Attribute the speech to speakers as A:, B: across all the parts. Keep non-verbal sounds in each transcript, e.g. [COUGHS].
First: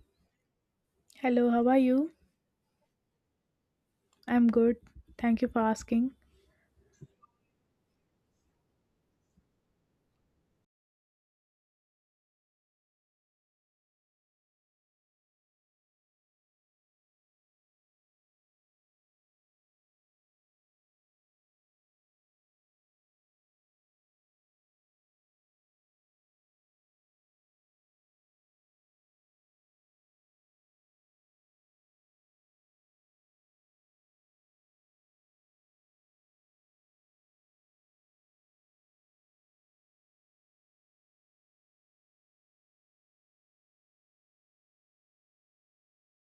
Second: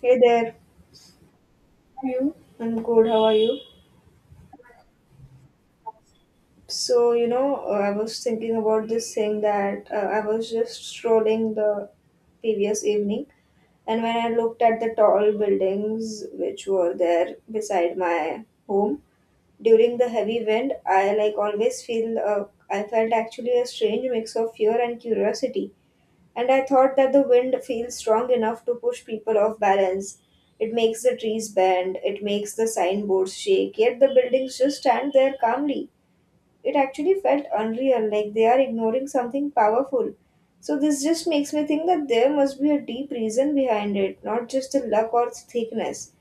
A: Hey there.
B: Hello, how are
A: How are
B: you?
A: you? I'm good. How are you?
B: I'm good. Thank you for asking.
A: I was thinking about this thing that I was just strolling the previous evening, and when I looked at the tall buildings which were there beside my home during the heavy wind, I like always feel I felt actually a strange mix of fear and curiosity. And I thought that the wind feels strong enough to push people off balance. It makes the trees bend, it makes the signboards shake, yet the buildings just stand there calmly. It actually felt unreal, like they are ignoring something powerful. So this just makes me think that there must be a deep reason behind it, not just the luck or thickness.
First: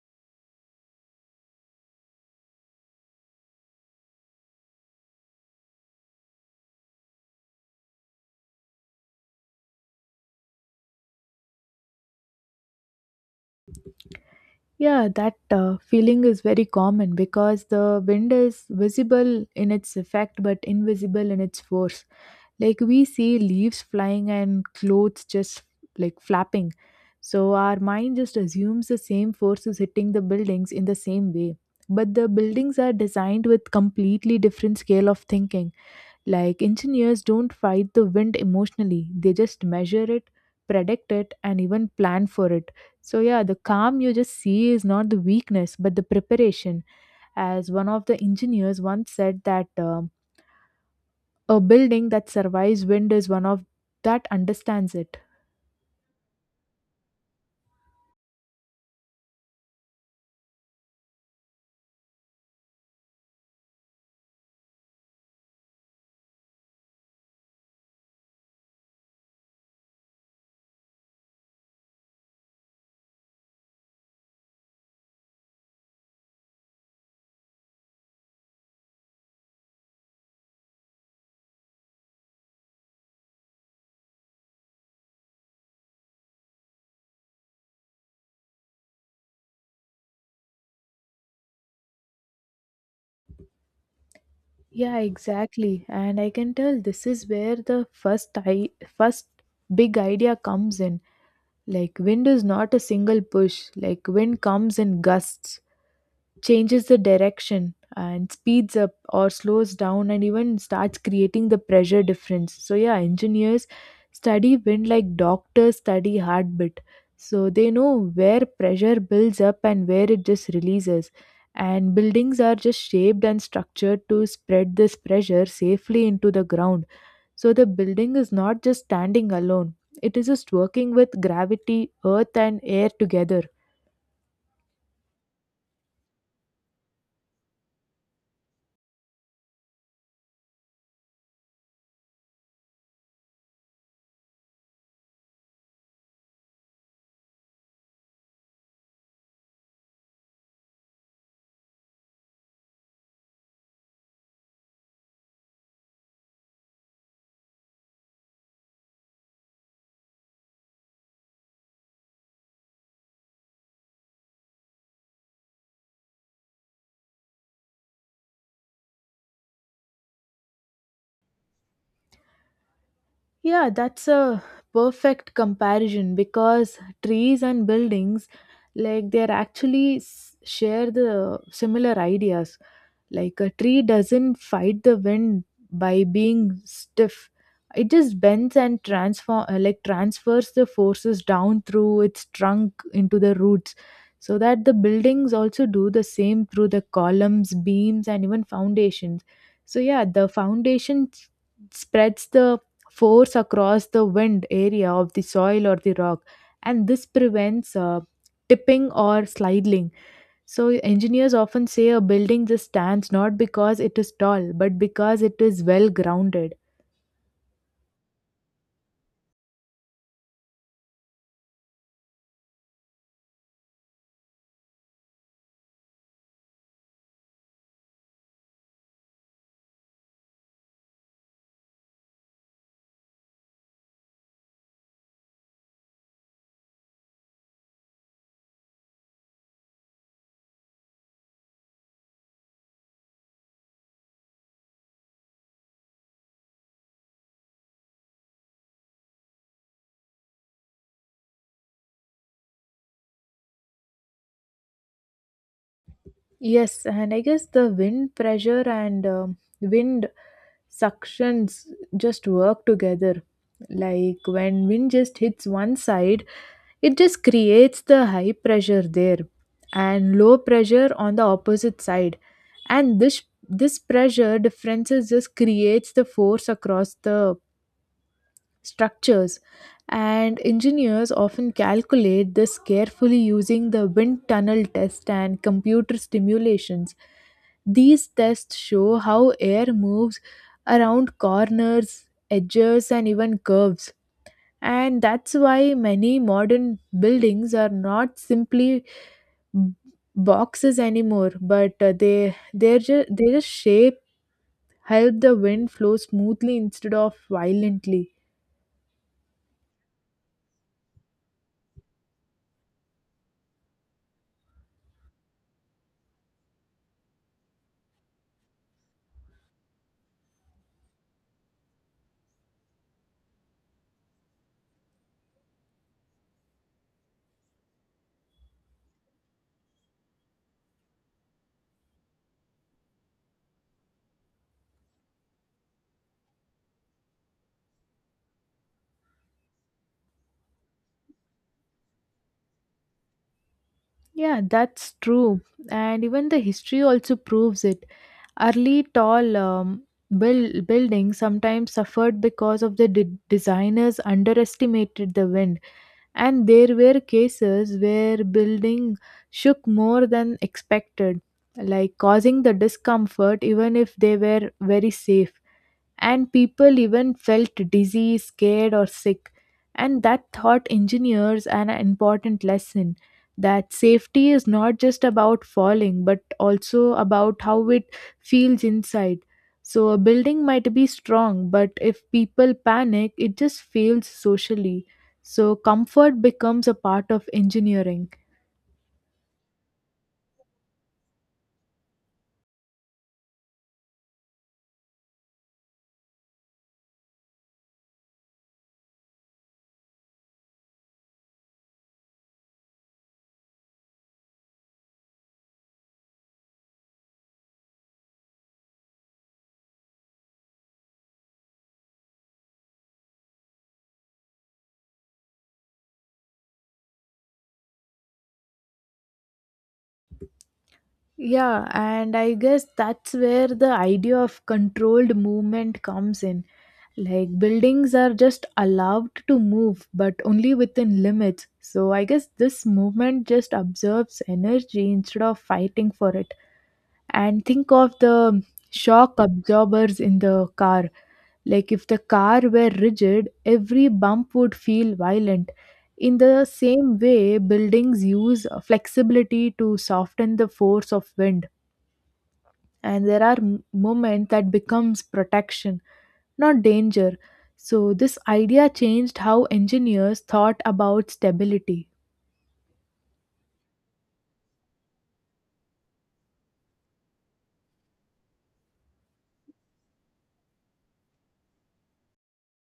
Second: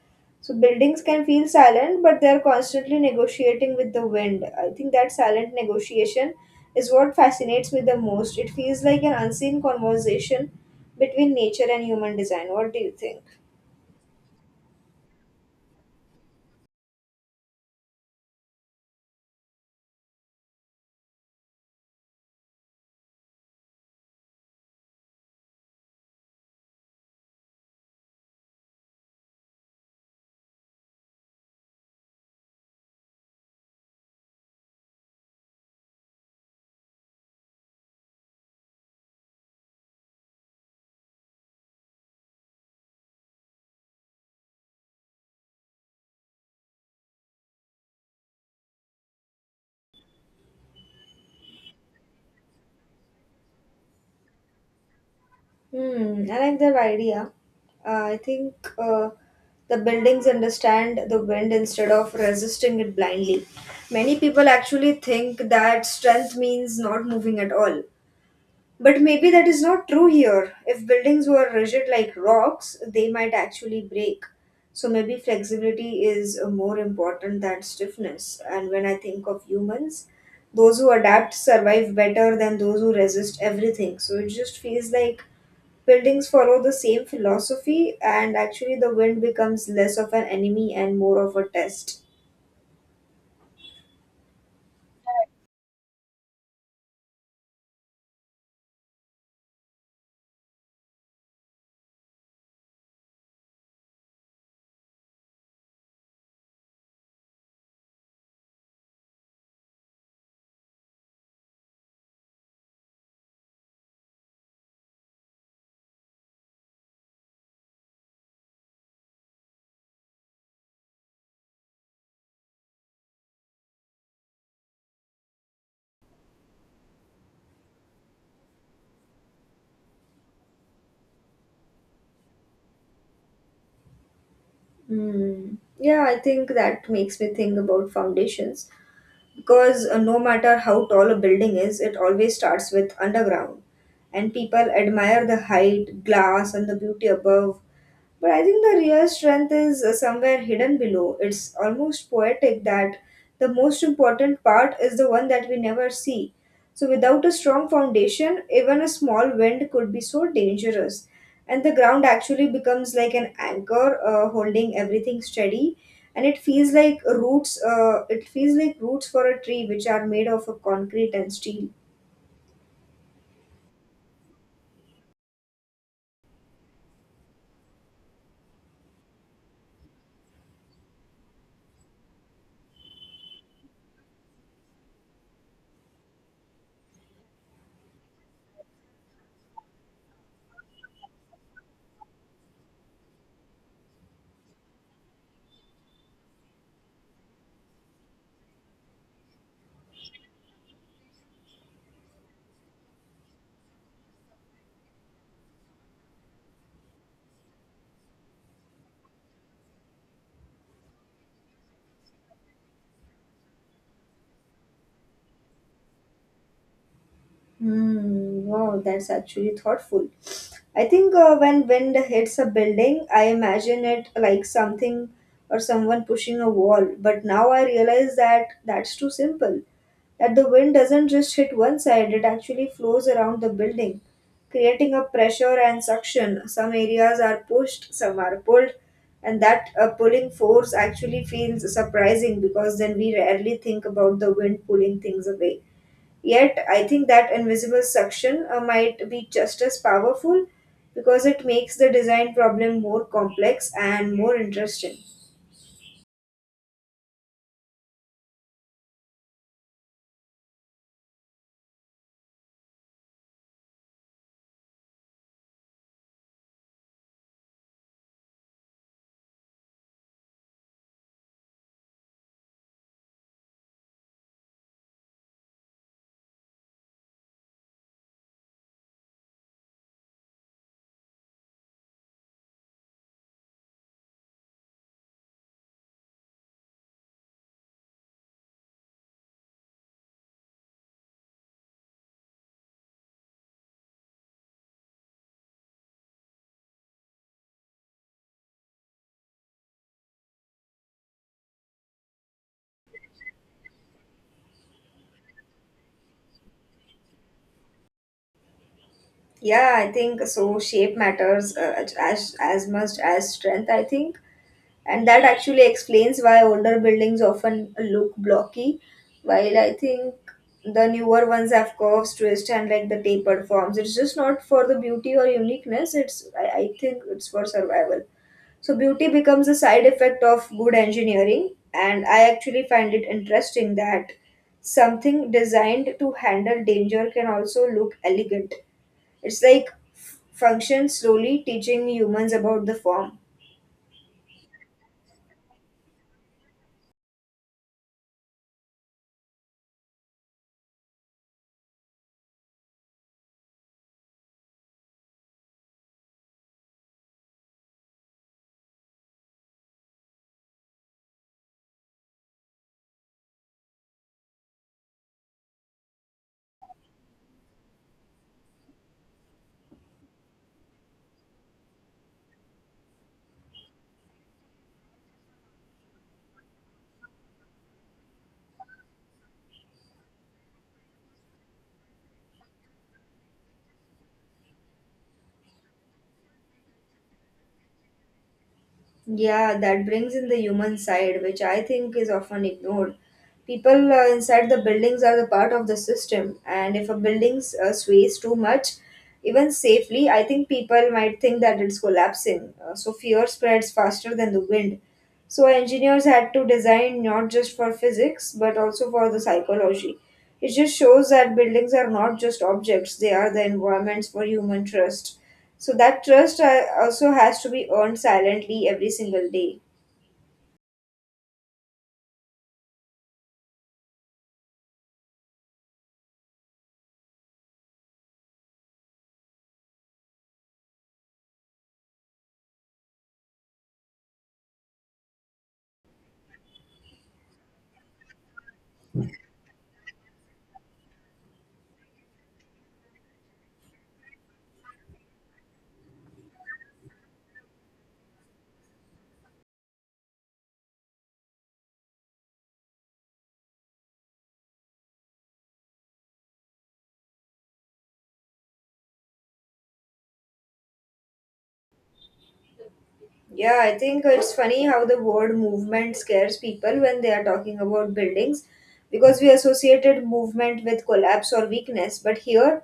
A: So buildings can feel silent, but they're constantly negotiating with the wind. I think that silent negotiation is what fascinates me the most. It feels like an unseen conversation between nature and human design. What do you think?
B: Yeah, that feeling is very common because the wind is visible in its effect but invisible in its force. Like we see leaves flying and clothes just like flapping. So our mind just assumes the same force is hitting the buildings in the same way. But the buildings are designed with completely different scale of thinking. Like engineers don't fight the wind emotionally, they just measure it, predict it, and even plan for it. So, yeah, the calm you just see is not the weakness, but the preparation. As one of the engineers once said, that a building that survives wind is one of that understands it.
A: Hmm, I like that idea. I think the buildings understand the wind instead of resisting it blindly. Many people actually think that strength means not moving at all. But maybe that is not true here. If buildings were rigid like rocks, they might actually break. So maybe flexibility is more important than stiffness. And when I think of humans, those who adapt survive better than those who resist everything. So it just feels like buildings follow the same philosophy, and actually, the wind becomes less of an enemy and more of a test.
B: Yeah, exactly. And I can tell this is where the first big idea comes in. Like wind is not a single push. Like wind comes in gusts, changes the direction and speeds up or slows down and even starts creating the pressure difference. So yeah, engineers study wind like doctors study heartbeat, so they know where pressure builds up and where it just releases, and buildings are just shaped and structured to spread this pressure safely into the ground. So the building is not just standing alone, it is just working with gravity, earth and air together.
A: Hmm. Yeah, I think that makes me think about foundations because no matter how tall a building is, it always starts with underground. And people admire the height, glass, and the beauty above, but I think the real strength is somewhere hidden below. It's almost poetic that the most important part is the one that we never see. So, without a strong foundation, even a small wind could be so dangerous. And the ground actually becomes like an anchor, holding everything steady. And it feels like roots for a tree which are made of a concrete and steel.
B: Yeah, that's a perfect comparison because trees and buildings, like they're actually share the similar ideas. Like a tree doesn't fight the wind by being stiff. It just bends and transform like transfers the forces down through its trunk into the roots. So that the buildings also do the same through the columns, beams and even foundations. So yeah, the spreads the force across the wind area of the soil or the rock, and this prevents tipping or sliding. So engineers often say a building just stands not because it is tall, but because it is well grounded.
A: Hmm, wow, that's actually thoughtful. I think when wind hits a building, I imagine it like something or someone pushing a wall. But now I realize that that's too simple. That the wind doesn't just hit one side, it actually flows around the building, creating a pressure and suction. Some areas are pushed, some are pulled, and that pulling force actually feels surprising because then we rarely think about the wind pulling things away. Yet, I think that invisible suction might be just as powerful because it makes the design problem more complex and more interesting.
B: Yes, and I guess the wind pressure and wind suctions just work together. Like when wind just hits one side, it just creates the high pressure there and low pressure on the opposite side. And this pressure differences just creates the force across the structures, and engineers often calculate this carefully using the wind tunnel test and computer simulations. These tests show how air moves around corners, edges and even curves, and that's why many modern buildings are not simply b- boxes anymore, but they're just, their shape help the wind flow smoothly instead of violently.
A: Yeah, I think so. Shape matters as much as strength, I think. And that actually explains why older buildings often look blocky, while I think the newer ones have curves, twists, and like the tapered forms. It's just not for the beauty or uniqueness, I think it's for survival. So beauty becomes a side effect of good engineering, and I actually find it interesting that something designed to handle danger can also look elegant. It's like function slowly teaching humans about the form.
B: Yeah, that's true. And even the history also proves it. Early tall buildings sometimes suffered because of the designers underestimated the wind. And there were cases where building shook more than expected, like causing the discomfort even if they were very safe, and people even felt dizzy, scared, or sick. And that taught engineers an important lesson that safety is not just about falling but also about how it feels inside. So, a building might be strong, but if people panic, it just fails socially. So, comfort becomes a part of engineering.
A: Yeah, that brings in the human side, which I think is often ignored. People inside the buildings are the part of the system, and if a building sways too much, even safely, I think people might think that it's collapsing. So fear spreads faster than the wind. So engineers had to design not just for physics but also for the psychology. It just shows that buildings are not just objects, they are the environments for human trust. So that trust also has to be earned silently every single day.
B: Yeah, and I guess that's where the idea of controlled movement comes in. Like buildings are just allowed to move, but only within limits. So I guess this movement just absorbs energy instead of fighting for it. And think of the shock absorbers in the car. Like if the car were rigid, every bump would feel violent. In the same way, buildings use flexibility to soften the force of wind, and there are moments that becomes protection, not danger. So this idea changed how engineers thought about stability.
A: Yeah, I think it's funny how the word movement scares people when they are talking about buildings because we associated movement with collapse or weakness. But here,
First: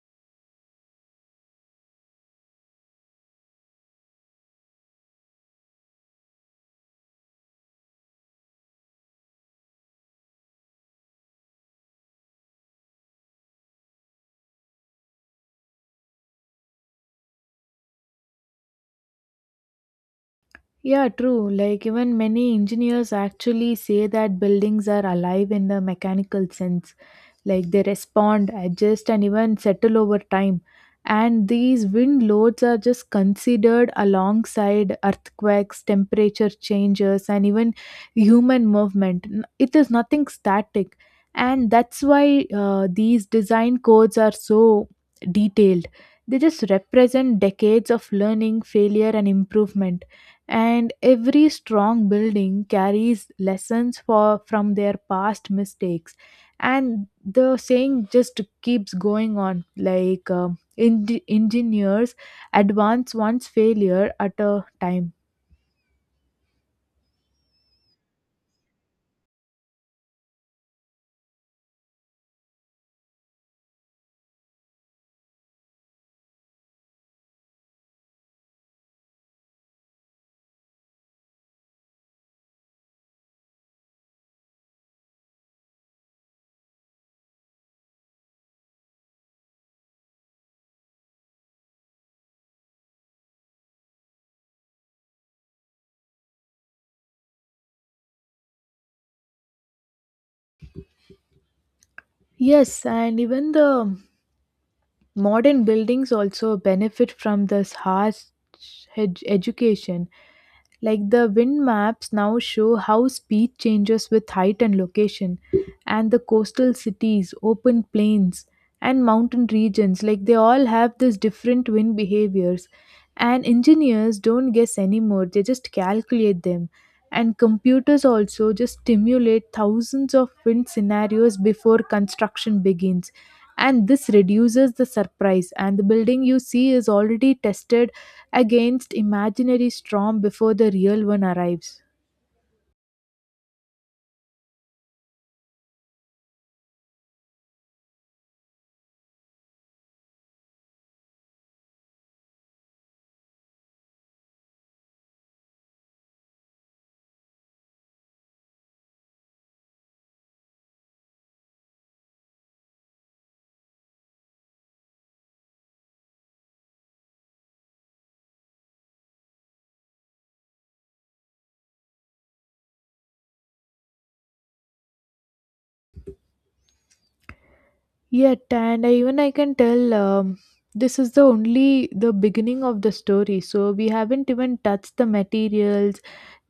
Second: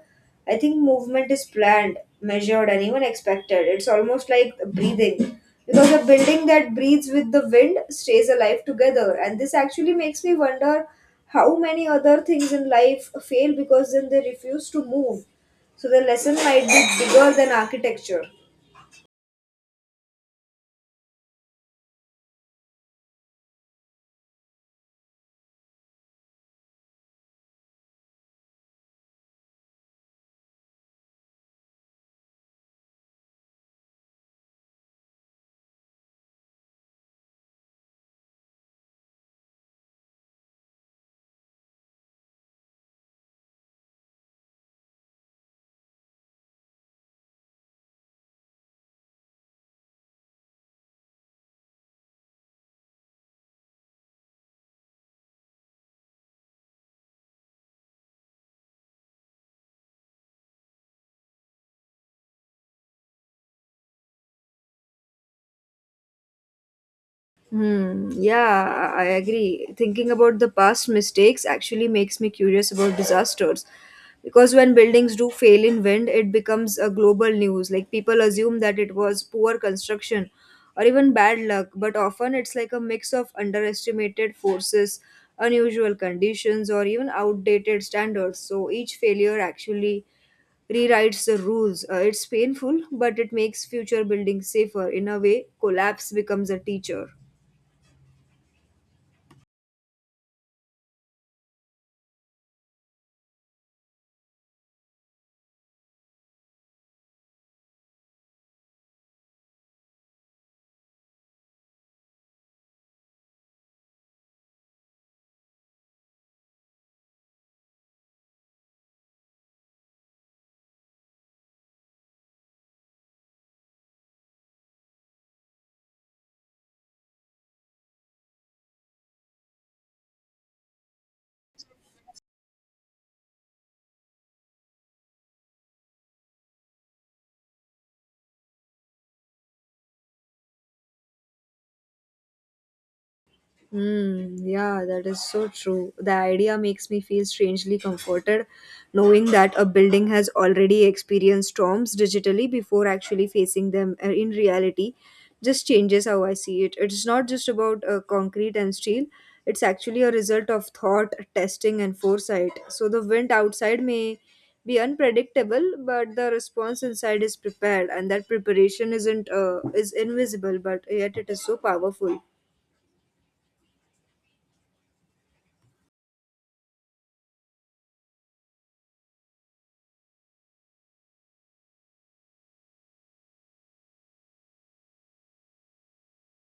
A: I think movement is planned, measured, and even expected. It's almost like breathing because a building that breathes with the wind stays alive together. And this actually makes me wonder how many other things in life fail because then they refuse to move. So the lesson might be bigger than architecture.
B: Yeah, true, like even many engineers actually say that buildings are alive in the mechanical sense. Like they respond, adjust and even settle over time, and these wind loads are just considered alongside earthquakes, temperature changes and even human movement. It is nothing static, and that's why these design codes are so detailed. They just represent decades of learning, failure and improvement, and every strong building carries lessons for from their past mistakes. And the saying just keeps going on like engineers advance one's failure at a time.
A: Hmm, yeah, I agree. Thinking about the past mistakes actually makes me curious about disasters. Because when buildings do fail in wind, it becomes a global news. Like people assume that it was poor construction or even bad luck, but often it's like a mix of underestimated forces, unusual conditions, or even outdated standards. So each failure actually rewrites the rules. It's painful, but it makes future buildings safer. In a way, collapse becomes a teacher.
B: Yes, and even the modern buildings also benefit from this harsh education. Like the wind maps now show how speed changes with height and location, and the coastal cities, open plains, and mountain regions, like they all have these different wind behaviors. And engineers don't guess anymore, they just calculate them. And computers also just stimulate thousands of wind scenarios before construction begins, and this reduces the surprise. And the building you see is already tested against imaginary storm before the real one arrives.
A: Mm, yeah, that is so true. The idea makes me feel strangely comforted knowing that a building has already experienced storms digitally before actually facing them in reality. Just changes how I see it. It's not just about concrete and steel, it's actually a result of thought, testing, and foresight. So the wind outside may be unpredictable, but the response inside is prepared, and that preparation isn't is invisible, but yet it is so powerful.
B: Yet, and I, even I can tell this is the only the beginning of the story. So we haven't even touched the materials,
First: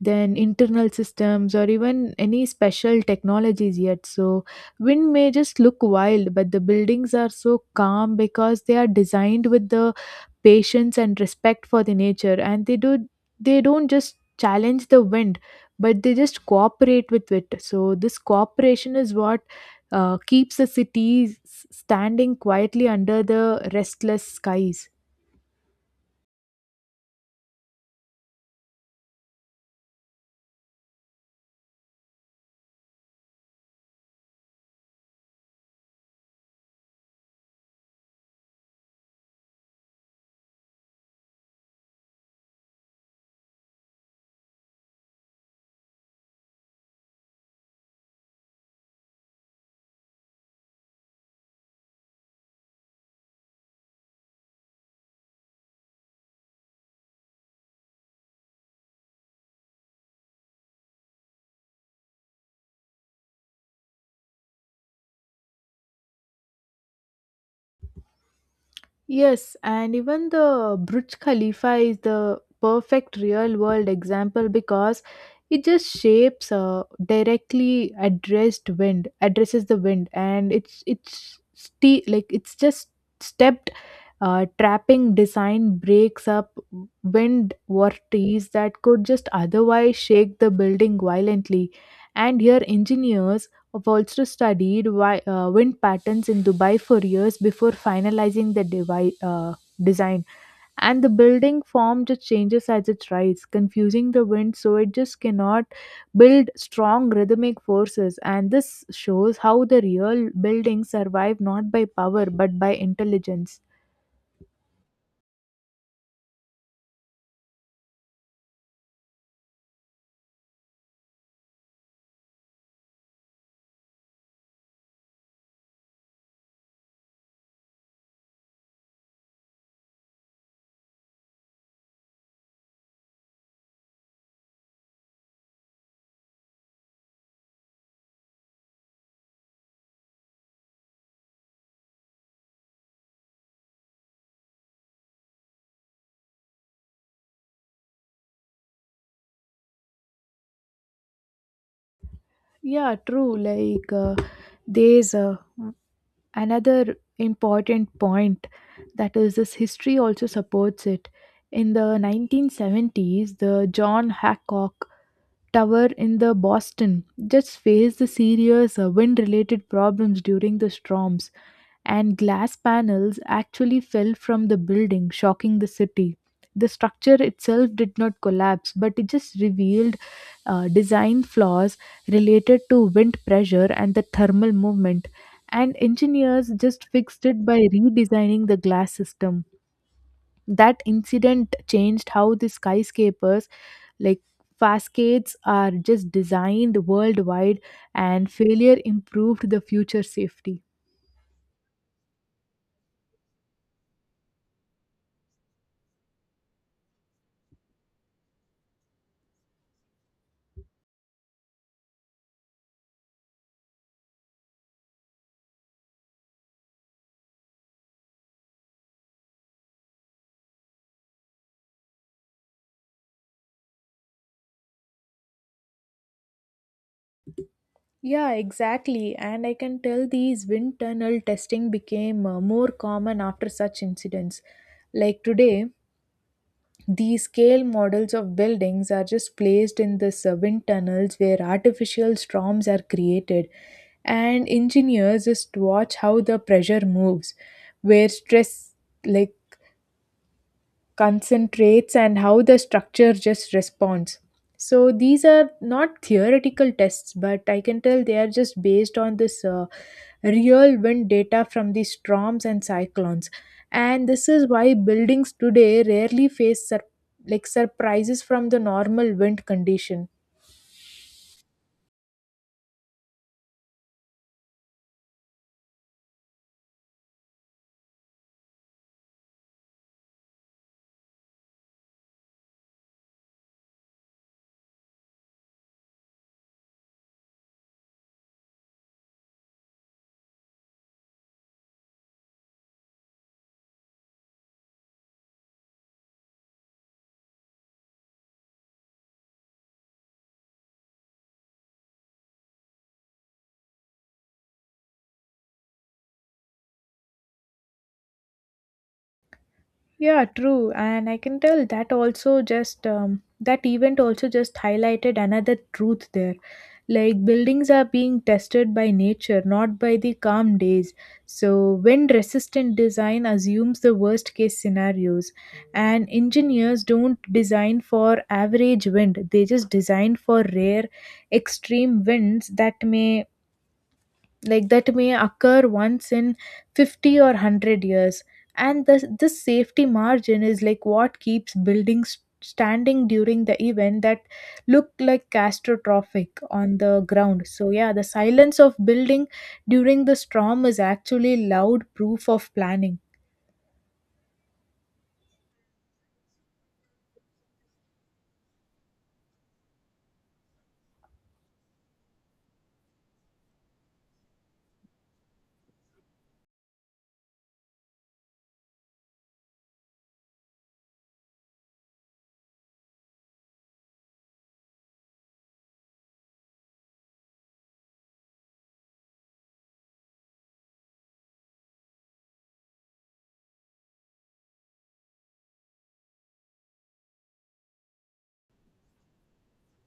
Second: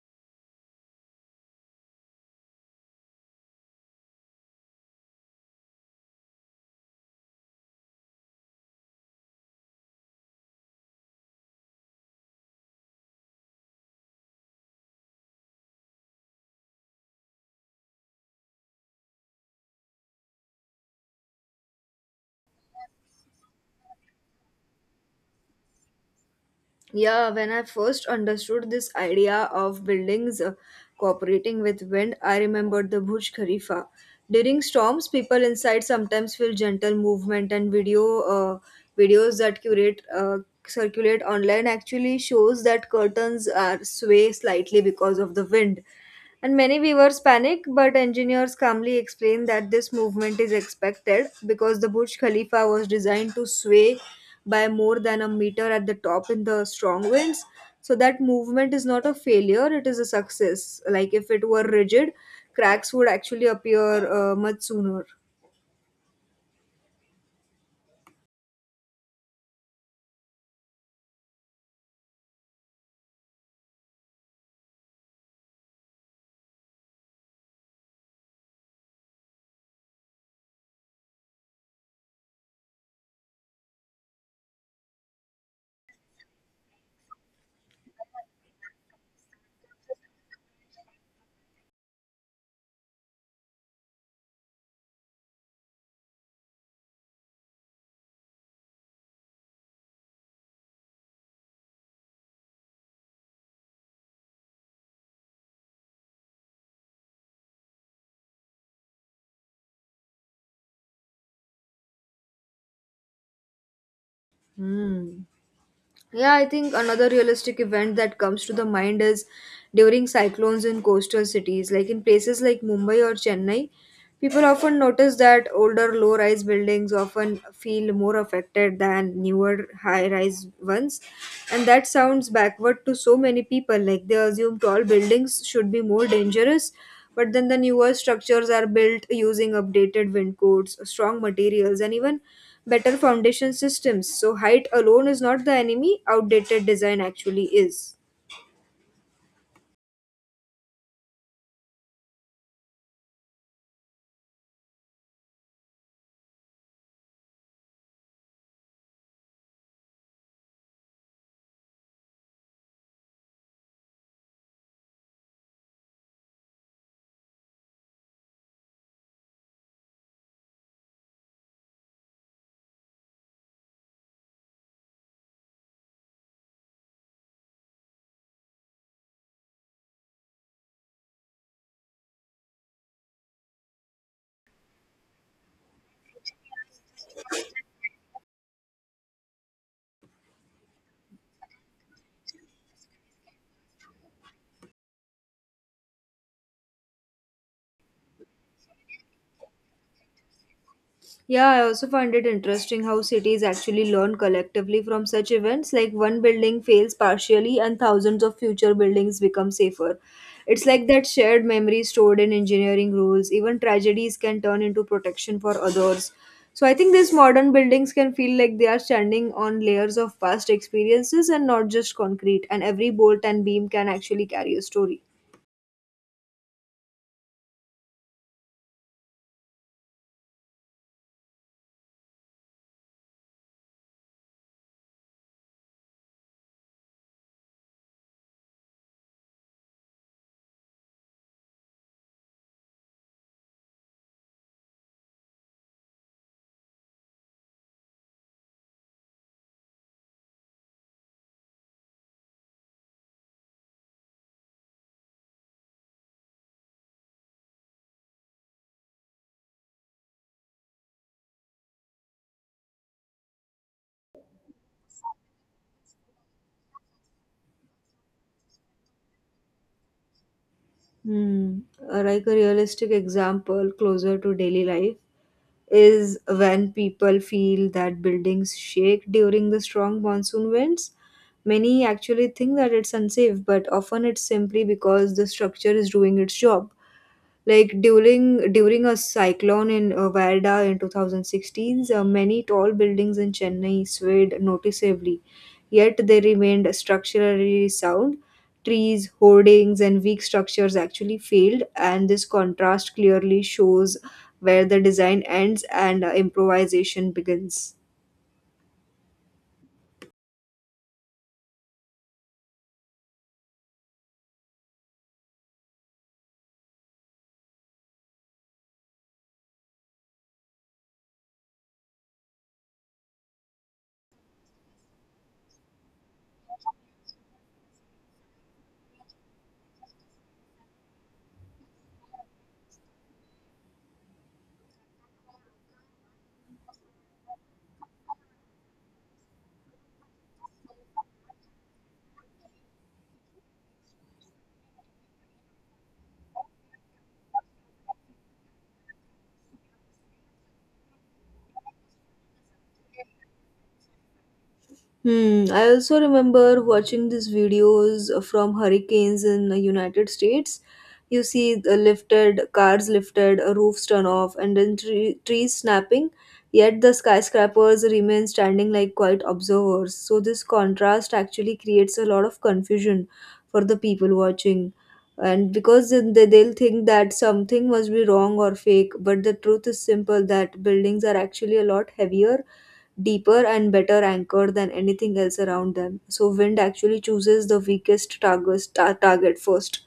B: then internal systems, or even any special technologies yet. So wind may just look wild, but the buildings are so calm because they are designed with the patience and respect for the nature, and they don't just challenge the wind, but they just cooperate with it. So this cooperation is what keeps the standing quietly under the restless skies.
A: Yeah, when I first understood this idea of buildings cooperating with wind, I remembered the Burj Khalifa. During storms, people inside sometimes feel gentle movement, and videos that curate circulate online actually shows that curtains are sway slightly because of the wind. And many viewers panic, but engineers calmly explain that this movement is expected because the Burj Khalifa was designed to sway by more than a meter at the top in the strong winds. So that movement is not a failure, it is a success. Like if it were rigid, cracks would actually appear much sooner.
B: Yes, and even the Burj Khalifa is the perfect real world example because it just shapes directly addressed wind addresses the wind, and like it's just stepped trapping design breaks up wind vortices that could just otherwise shake the building violently. And here, engineers have also studied why, wind patterns in Dubai for years before finalizing the design. And the building form just changes as it rises, confusing the wind so it just cannot build strong rhythmic forces. And this shows how the real buildings survive not by power but by intelligence.
A: Hmm. Yeah, I think another realistic event that comes to the mind is during cyclones in coastal cities, like in places like Mumbai or Chennai, people often notice that older low rise buildings often feel more affected than newer high rise ones. And that sounds backward to so many people, like they assume tall buildings should be more dangerous. But then the newer structures are built using updated wind codes, strong materials, and even better foundation systems. So height alone is not the enemy, outdated design actually is.
B: Yeah, true. Like, there's another important point that is, this history also supports it. In the 1970s, the John Hancock Tower in the Boston just faced the serious wind-related problems during the storms, and glass panels actually fell from the building, shocking the city. The structure itself did not collapse, but it just revealed design flaws related to wind pressure and the thermal movement. And engineers just fixed it by redesigning the glass system. That incident changed how the skyscrapers, like facades, are just designed worldwide, and failure improved the future safety.
A: Yeah, I also find it interesting how cities actually learn collectively from such events, like one building fails partially and thousands of future buildings become safer. It's like that shared memory stored in engineering rules. Even tragedies can turn into protection for others. So I think these modern buildings can feel like they are standing on layers of past experiences and not just concrete, and every bolt and beam can actually carry a story.
B: Yeah, exactly. And I can tell these wind tunnel testing became more common after such incidents. Like today, these scale models of buildings are just placed in this wind tunnels where artificial storms are created, and engineers just watch how the pressure moves, where stress like concentrates and how the structure just responds. So these are not theoretical tests, but I can tell they are just based on this real wind data from these storms and cyclones. And this is why buildings today rarely face like surprises from the normal wind condition.
A: Hmm. Like a realistic example closer to daily life is when people feel that buildings shake during the strong monsoon winds. Many actually think that it's unsafe, but often it's simply because the structure is doing its job. Like during a cyclone in Varda in 2016, many tall buildings in Chennai swayed noticeably, yet they remained structurally sound. Trees, hoardings, and weak structures actually failed, and this contrast clearly shows where the design ends and improvisation begins.
B: Yeah, true. And I can tell that also just that event also just highlighted another truth there. Like buildings are being tested by nature, not by the calm days. So, wind resistant design assumes the worst case scenarios, and engineers don't design for average wind, they just design for rare, extreme winds that may like that may occur once in 50 or 100 years. And this safety margin is like what keeps buildings standing during the event that look like catastrophic on the ground. So yeah, the silence of building during the storm is actually loud proof of planning.
A: Hmm, I also remember watching these videos from hurricanes in the United States. You see the lifted cars lifted, roofs turn off, and then trees snapping. Yet the skyscrapers remain standing like quiet observers. So this contrast actually creates a lot of confusion for the people watching, and because then they'll think that something must be wrong or fake. But the truth is simple: that buildings are actually a lot heavier, deeper and better anchored than anything else around them. So wind actually chooses the weakest target first.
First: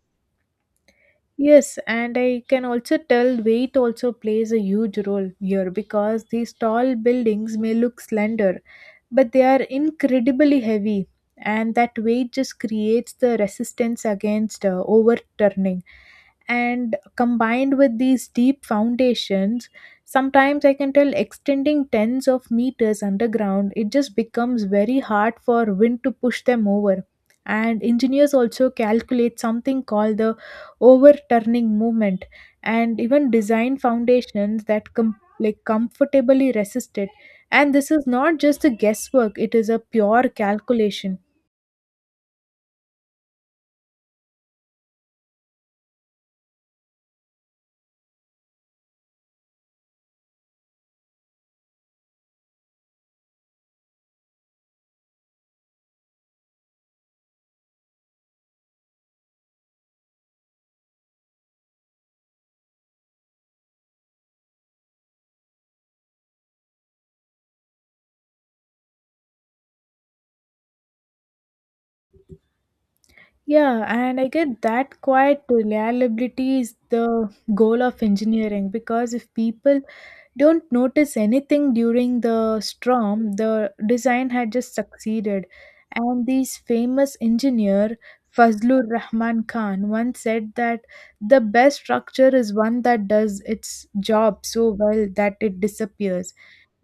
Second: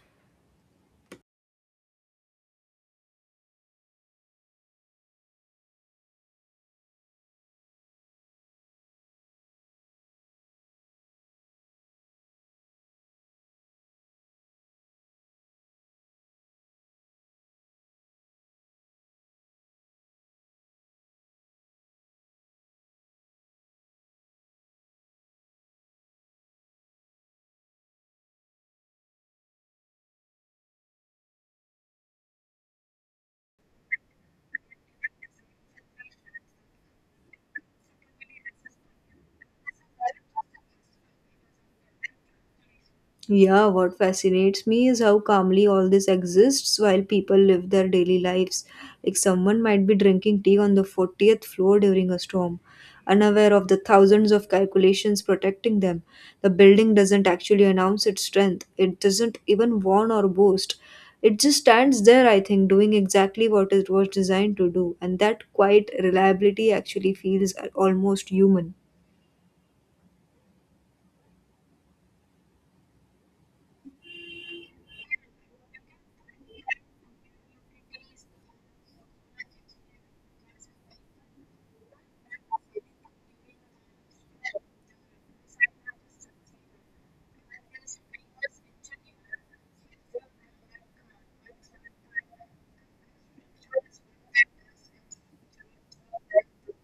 B: Yes, and I can also tell weight also plays a huge role here because these tall buildings may look slender, but they are incredibly heavy, and that weight just creates the resistance against overturning. And combined with these deep foundations, sometimes I can tell extending tens of meters underground, it just becomes very hard for wind to push them over. And engineers also calculate something called the overturning movement, and even design foundations that like comfortably resist it. And this is not just a guesswork, it is a pure calculation.
A: Yeah, what fascinates me is how calmly all this exists while people live their daily lives. Like someone might be drinking tea on the 40th floor during a storm, unaware of the thousands of calculations protecting them. The building doesn't actually announce its strength, it doesn't even warn or boast. It just stands there, I think, doing exactly what it was designed to do, and that quiet reliability actually feels almost human.
B: Yeah, and I get that quite reliability is the goal of engineering because if people don't notice anything during the storm, the design had just succeeded. And this famous engineer, Fazlur Rahman Khan, once said that the best structure is one that does its job so well that it disappears,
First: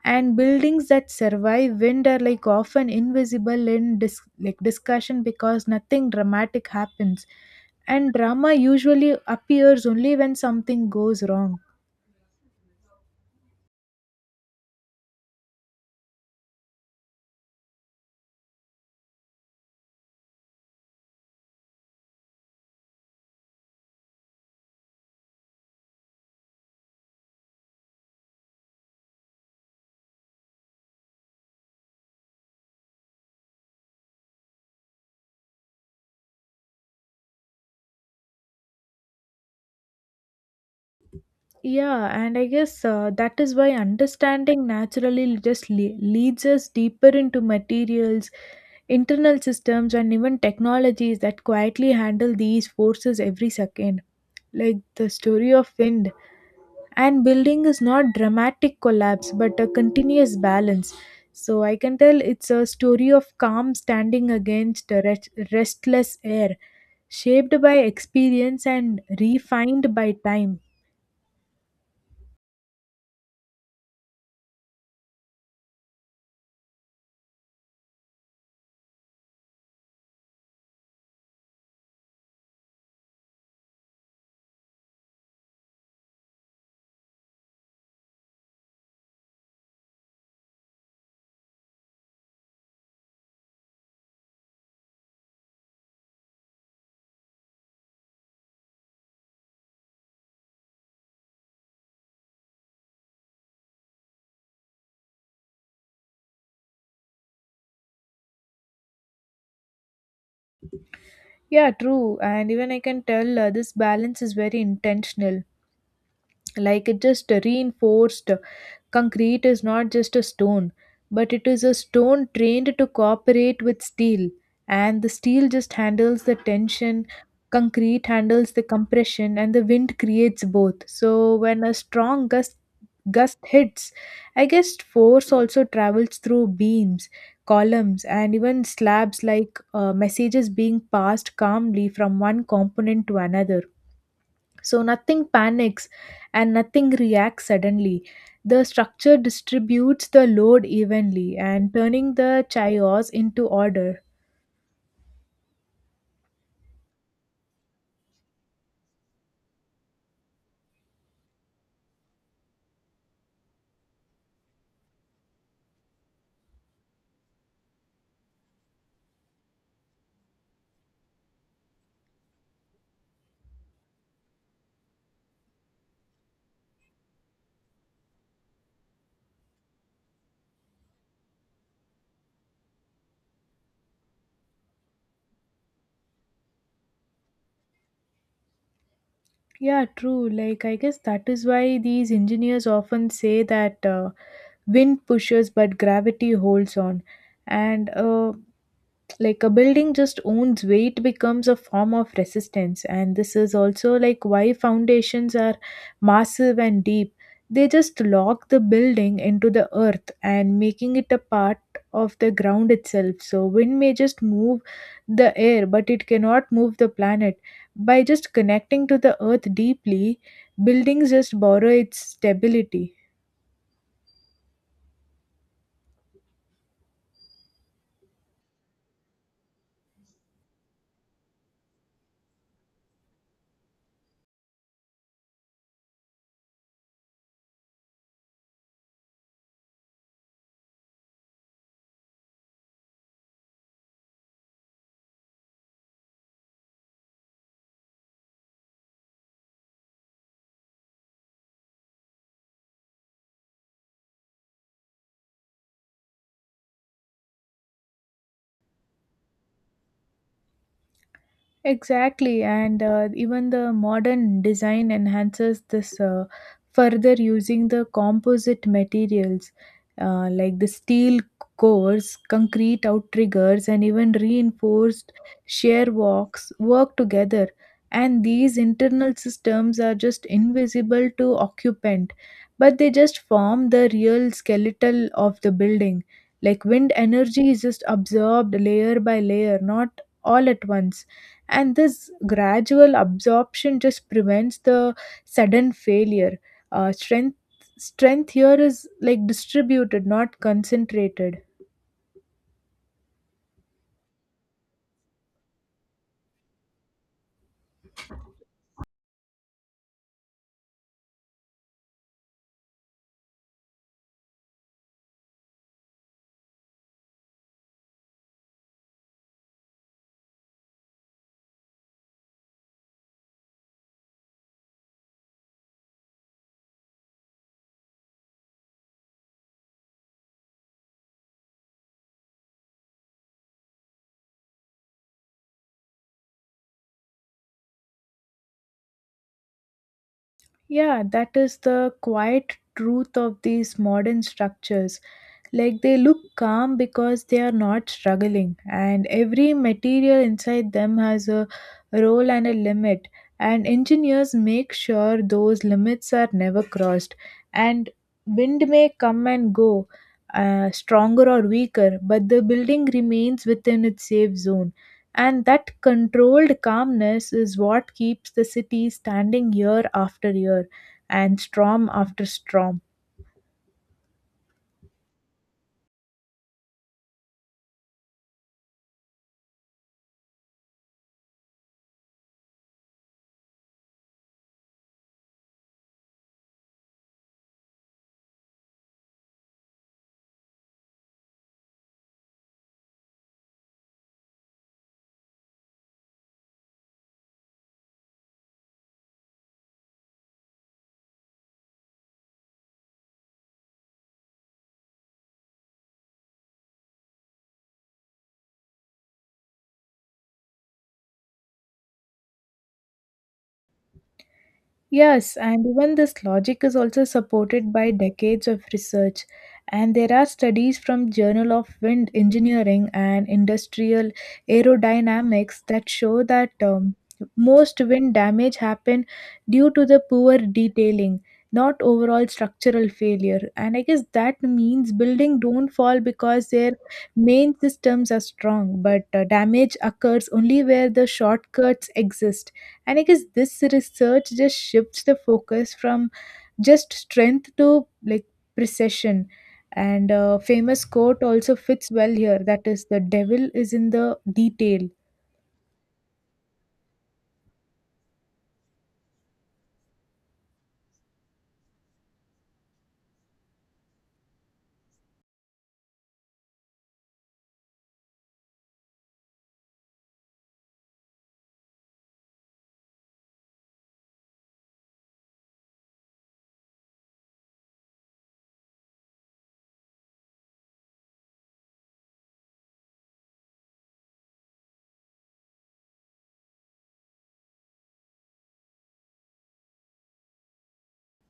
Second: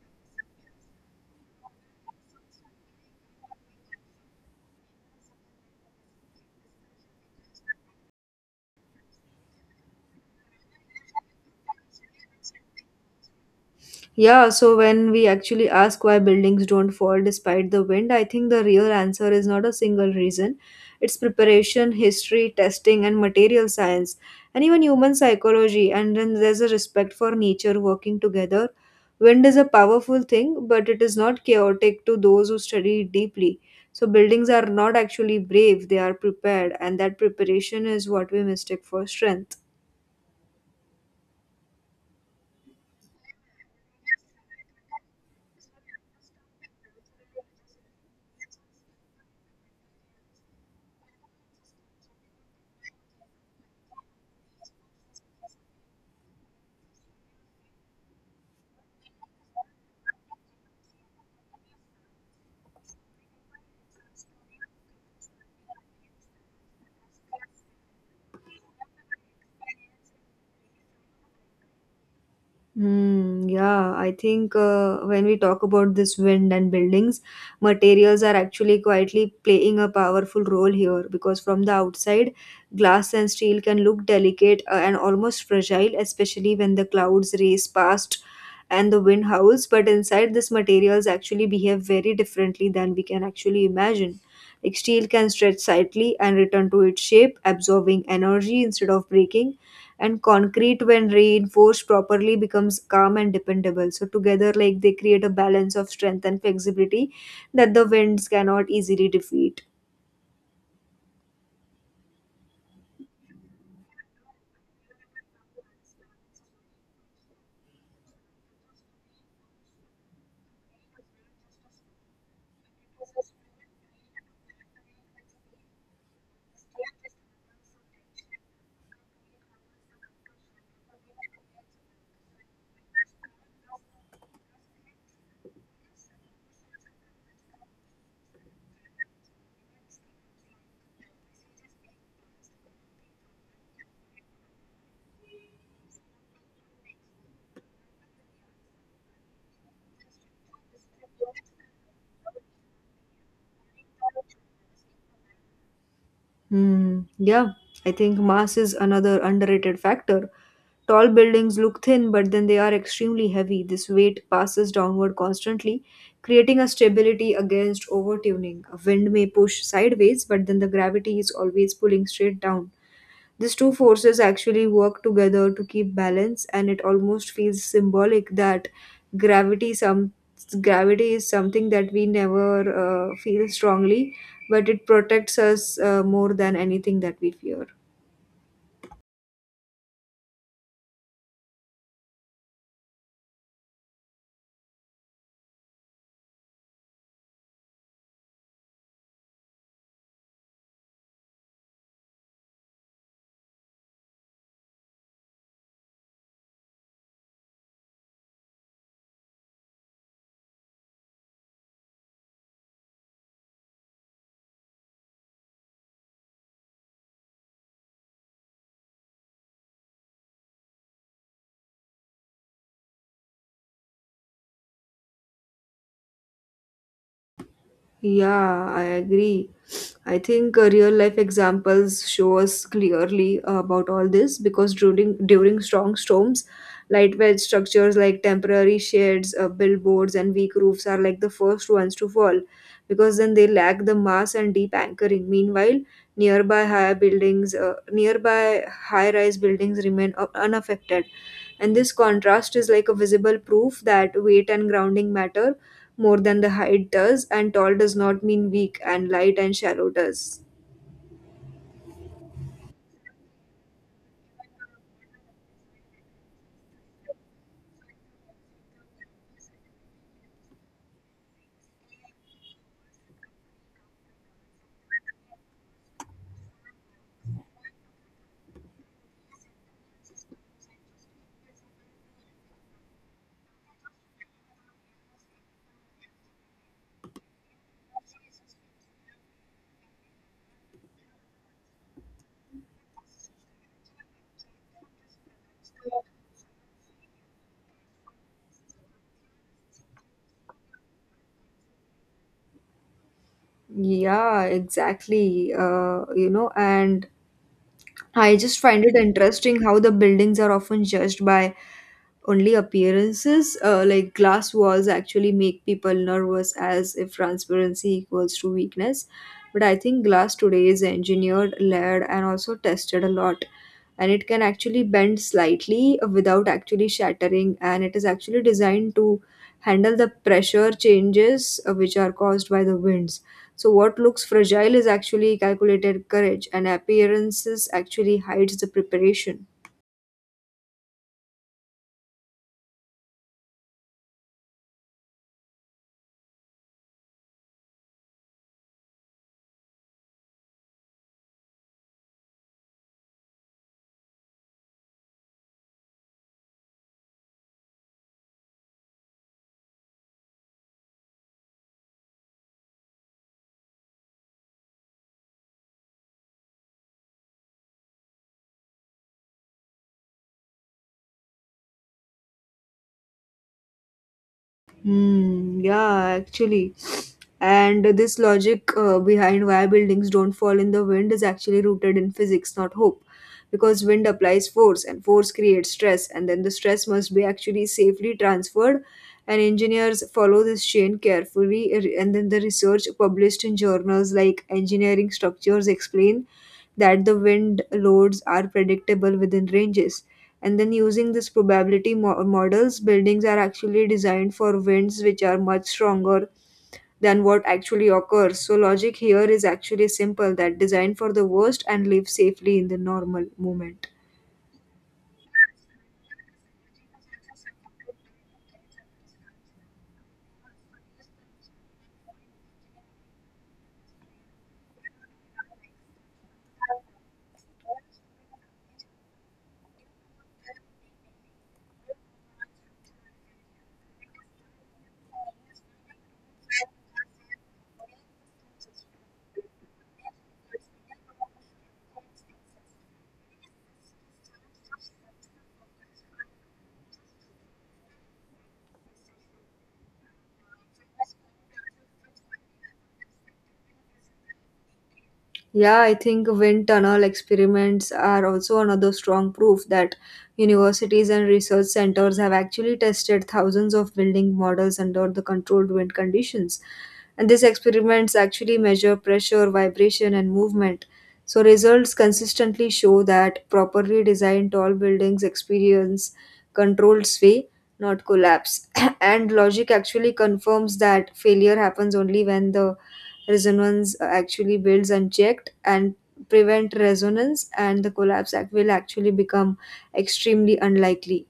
B: and buildings that survive wind are like often invisible in like discussion because nothing dramatic happens, and drama usually appears only when something goes wrong.
A: Yeah, so when we actually ask why buildings don't fall despite the wind, I think the real answer is not a single reason. It's preparation, history, testing, and material science, and even human psychology. And then there's a respect for nature working together. Wind is a powerful thing, but it is not chaotic to those who study it deeply. So buildings are not actually brave, they are prepared, and that preparation is what we mistake for strength.
B: Yeah, and I guess that is why understanding naturally just leads us deeper into materials, internal systems, and even technologies that quietly handle these forces every second. Like the story of wind and building is not dramatic collapse but a continuous balance, so I can tell it's a story of calm standing against a restless air, shaped by experience and refined by time.
A: Hmm, yeah, I think when we talk about this wind and buildings, materials are actually quietly playing a powerful role here because from the outside, glass and steel can look delicate and almost fragile, especially when the clouds race past and the wind howls. But inside, these materials actually behave very differently than we can actually imagine. Like steel can stretch slightly and return to its shape, absorbing energy instead of breaking, and concrete, when reinforced properly, becomes calm and dependable, so together, like, they create a balance of strength and flexibility that the winds cannot easily defeat.
B: Yeah, true, and even I can tell this balance is very intentional. Like it just reinforced concrete is not just a stone, but it is a stone trained to cooperate with steel. And the steel just handles the tension, concrete handles the compression, and the wind creates both. So when a strong gust hits, I guess force also travels through beams, columns, and even slabs like messages being passed calmly from one component to another. So nothing panics and nothing reacts suddenly. The structure distributes the load evenly and turning the chaos into order.
A: Hmm, yeah, I think mass is another underrated factor. Tall buildings look thin, but then they are extremely heavy. This weight passes downward constantly, creating a stability against overtuning. A wind may push sideways, but then the gravity is always pulling straight down. These two forces actually work together to keep balance, and it almost feels symbolic that gravity some gravity is something that we never feel strongly, but it protects us more than anything that we fear.
B: Yeah, true. Like, I guess that is why these engineers often say that wind pushes but gravity holds on. And like a building just owns weight becomes a form of resistance, and this is also like why foundations are massive and deep. They just lock the building into the earth and making it a part of the ground itself. So wind may just move the air, but it cannot move the planet. By just connecting to the earth deeply, buildings just borrow its stability.
A: Yeah, I agree. I think real life examples show us clearly about all this because during strong storms, lightweight structures like temporary sheds, billboards, and weak roofs are like the first ones to fall because then they lack the mass and deep anchoring. Meanwhile, nearby higher buildings, nearby high-rise buildings remain unaffected, and this contrast is like a visible proof that weight and grounding matter more than the height does, and tall does not mean weak, and light and shallow does.
B: Exactly, and even the modern design enhances this further using the composite materials, like the steel cores, concrete outriggers, and even reinforced shear walks work together. And these internal systems are just invisible to occupant, but they just form the real skeletal of the building. Like wind energy is just absorbed layer by layer, not all at once, and this gradual absorption just prevents the sudden failure. uh, strength strength here is like distributed, not concentrated.
A: Yeah, exactly. You know, and I just find it interesting how the buildings are often judged by only appearances. Like glass walls actually make people nervous as if transparency equals to weakness. But I think glass today is engineered, layered, and also tested a lot. And it can actually bend slightly without actually shattering. And it is actually designed to handle the pressure changes which are caused by the winds, so what looks fragile is actually calculated courage, and appearances actually hides the preparation.
B: Yeah, that is the quiet truth of these modern structures. Like they look calm because they are not struggling, and every material inside them has a role and a limit. And engineers make sure those limits are never crossed. And wind may come and go, stronger or weaker, but the building remains within its safe zone. And that controlled calmness is what keeps the city standing year after year and storm after storm.
A: Hmm. Yeah, actually. And this logic behind why buildings don't fall in the wind is actually rooted in physics, not hope. Because wind applies force, and force creates stress, and then the stress must be actually safely transferred. And engineers follow this chain carefully, and then the research published in journals like Engineering Structures explain that the wind loads are predictable within ranges, and then using this models, buildings are actually designed for winds which are much stronger than what actually occurs. So logic here is actually simple, that design for the worst and live safely in the normal moment.
B: Yes, and even this logic is also supported by decades of research. And there are studies from Journal of Wind Engineering and Industrial Aerodynamics that show that most wind damage happen due to the poor detailing, not overall structural failure. And I guess that means building don't fall because their main systems are strong, but damage occurs only where the shortcuts exist. And I guess this research just shifts the focus from just strength to like precision. And a famous quote also fits well here, that is, the devil is in the detail.
A: Yeah, I think wind tunnel experiments are also another strong proof that universities and research centers have actually tested thousands of building models under the controlled wind conditions. And these experiments actually measure pressure, vibration, and movement. So, results consistently show that properly designed tall buildings experience controlled sway, not collapse. [COUGHS] [CLEARS THROAT] And logic actually confirms that failure happens only when the resonance actually builds unchecked, and prevent resonance and the collapse act will actually become extremely unlikely.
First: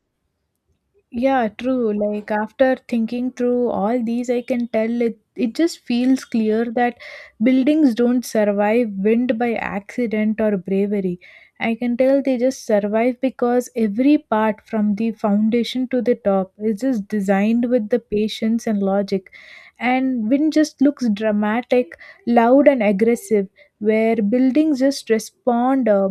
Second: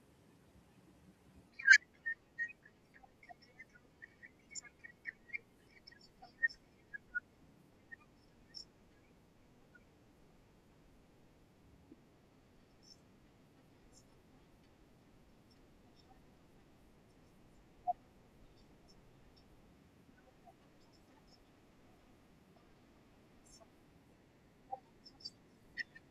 B: Yeah, true. Like after thinking through all these, I can tell it just feels clear that buildings don't survive wind by accident or bravery. I can tell they just survive because every part from the foundation to the top is just designed with the patience and logic. And wind just looks dramatic, loud, and aggressive, where buildings just respond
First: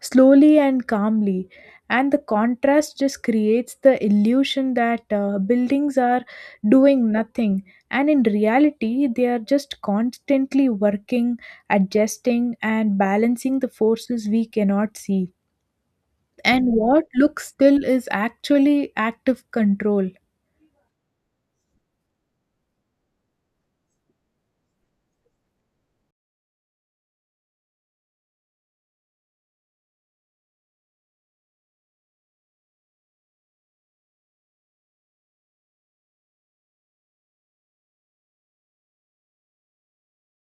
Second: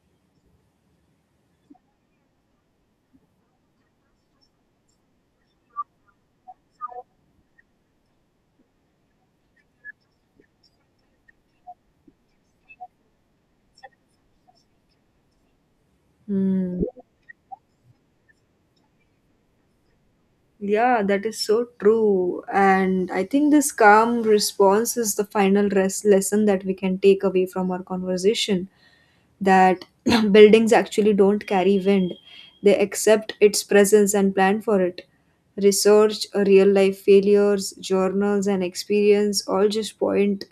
B: slowly and calmly. And the contrast just creates the illusion that buildings are doing nothing, and in reality they are just constantly working, adjusting, and balancing the forces we cannot see. And
A: Hmm.
B: what looks still is actually active control.
A: Yeah, that is so true, and I think this calm response is the final lesson that we can take away from our conversation, that [CLEARS THROAT] buildings actually don't carry wind, they accept its presence and plan for it. Research, real life failures, journals, and experience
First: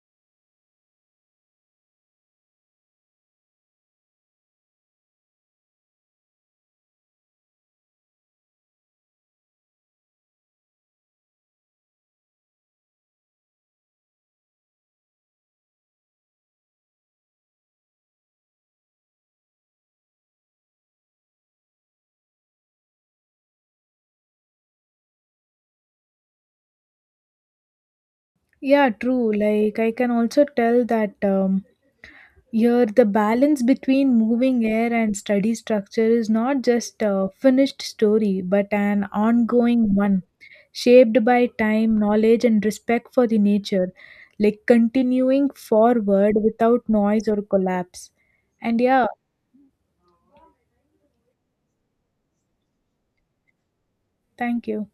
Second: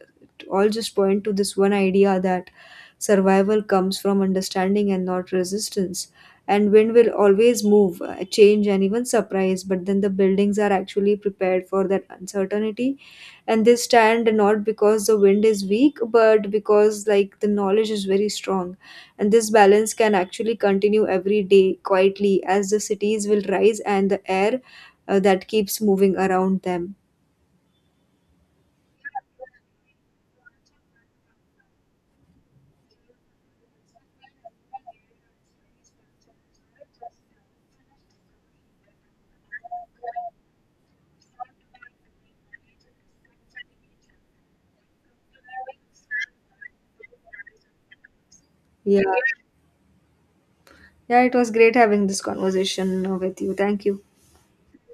A: all just point to this one idea, that survival comes from understanding and not resistance. And wind will always move, change, and even surprise. But then the buildings are actually prepared for that uncertainty, and they stand not because the wind is weak, but because, like, the knowledge is very strong. And this balance can actually continue every day quietly as the cities will rise and the air that keeps moving around them.
B: Yeah, true. Like, I can also tell that here, the balance between moving air and study structure is not just a finished story, but an ongoing one, shaped by time, knowledge, and respect for the nature, like continuing forward without noise or collapse. And
A: Yeah.
B: yeah,
A: Yeah, it was great having this conversation with you. Thank you.
B: thank you.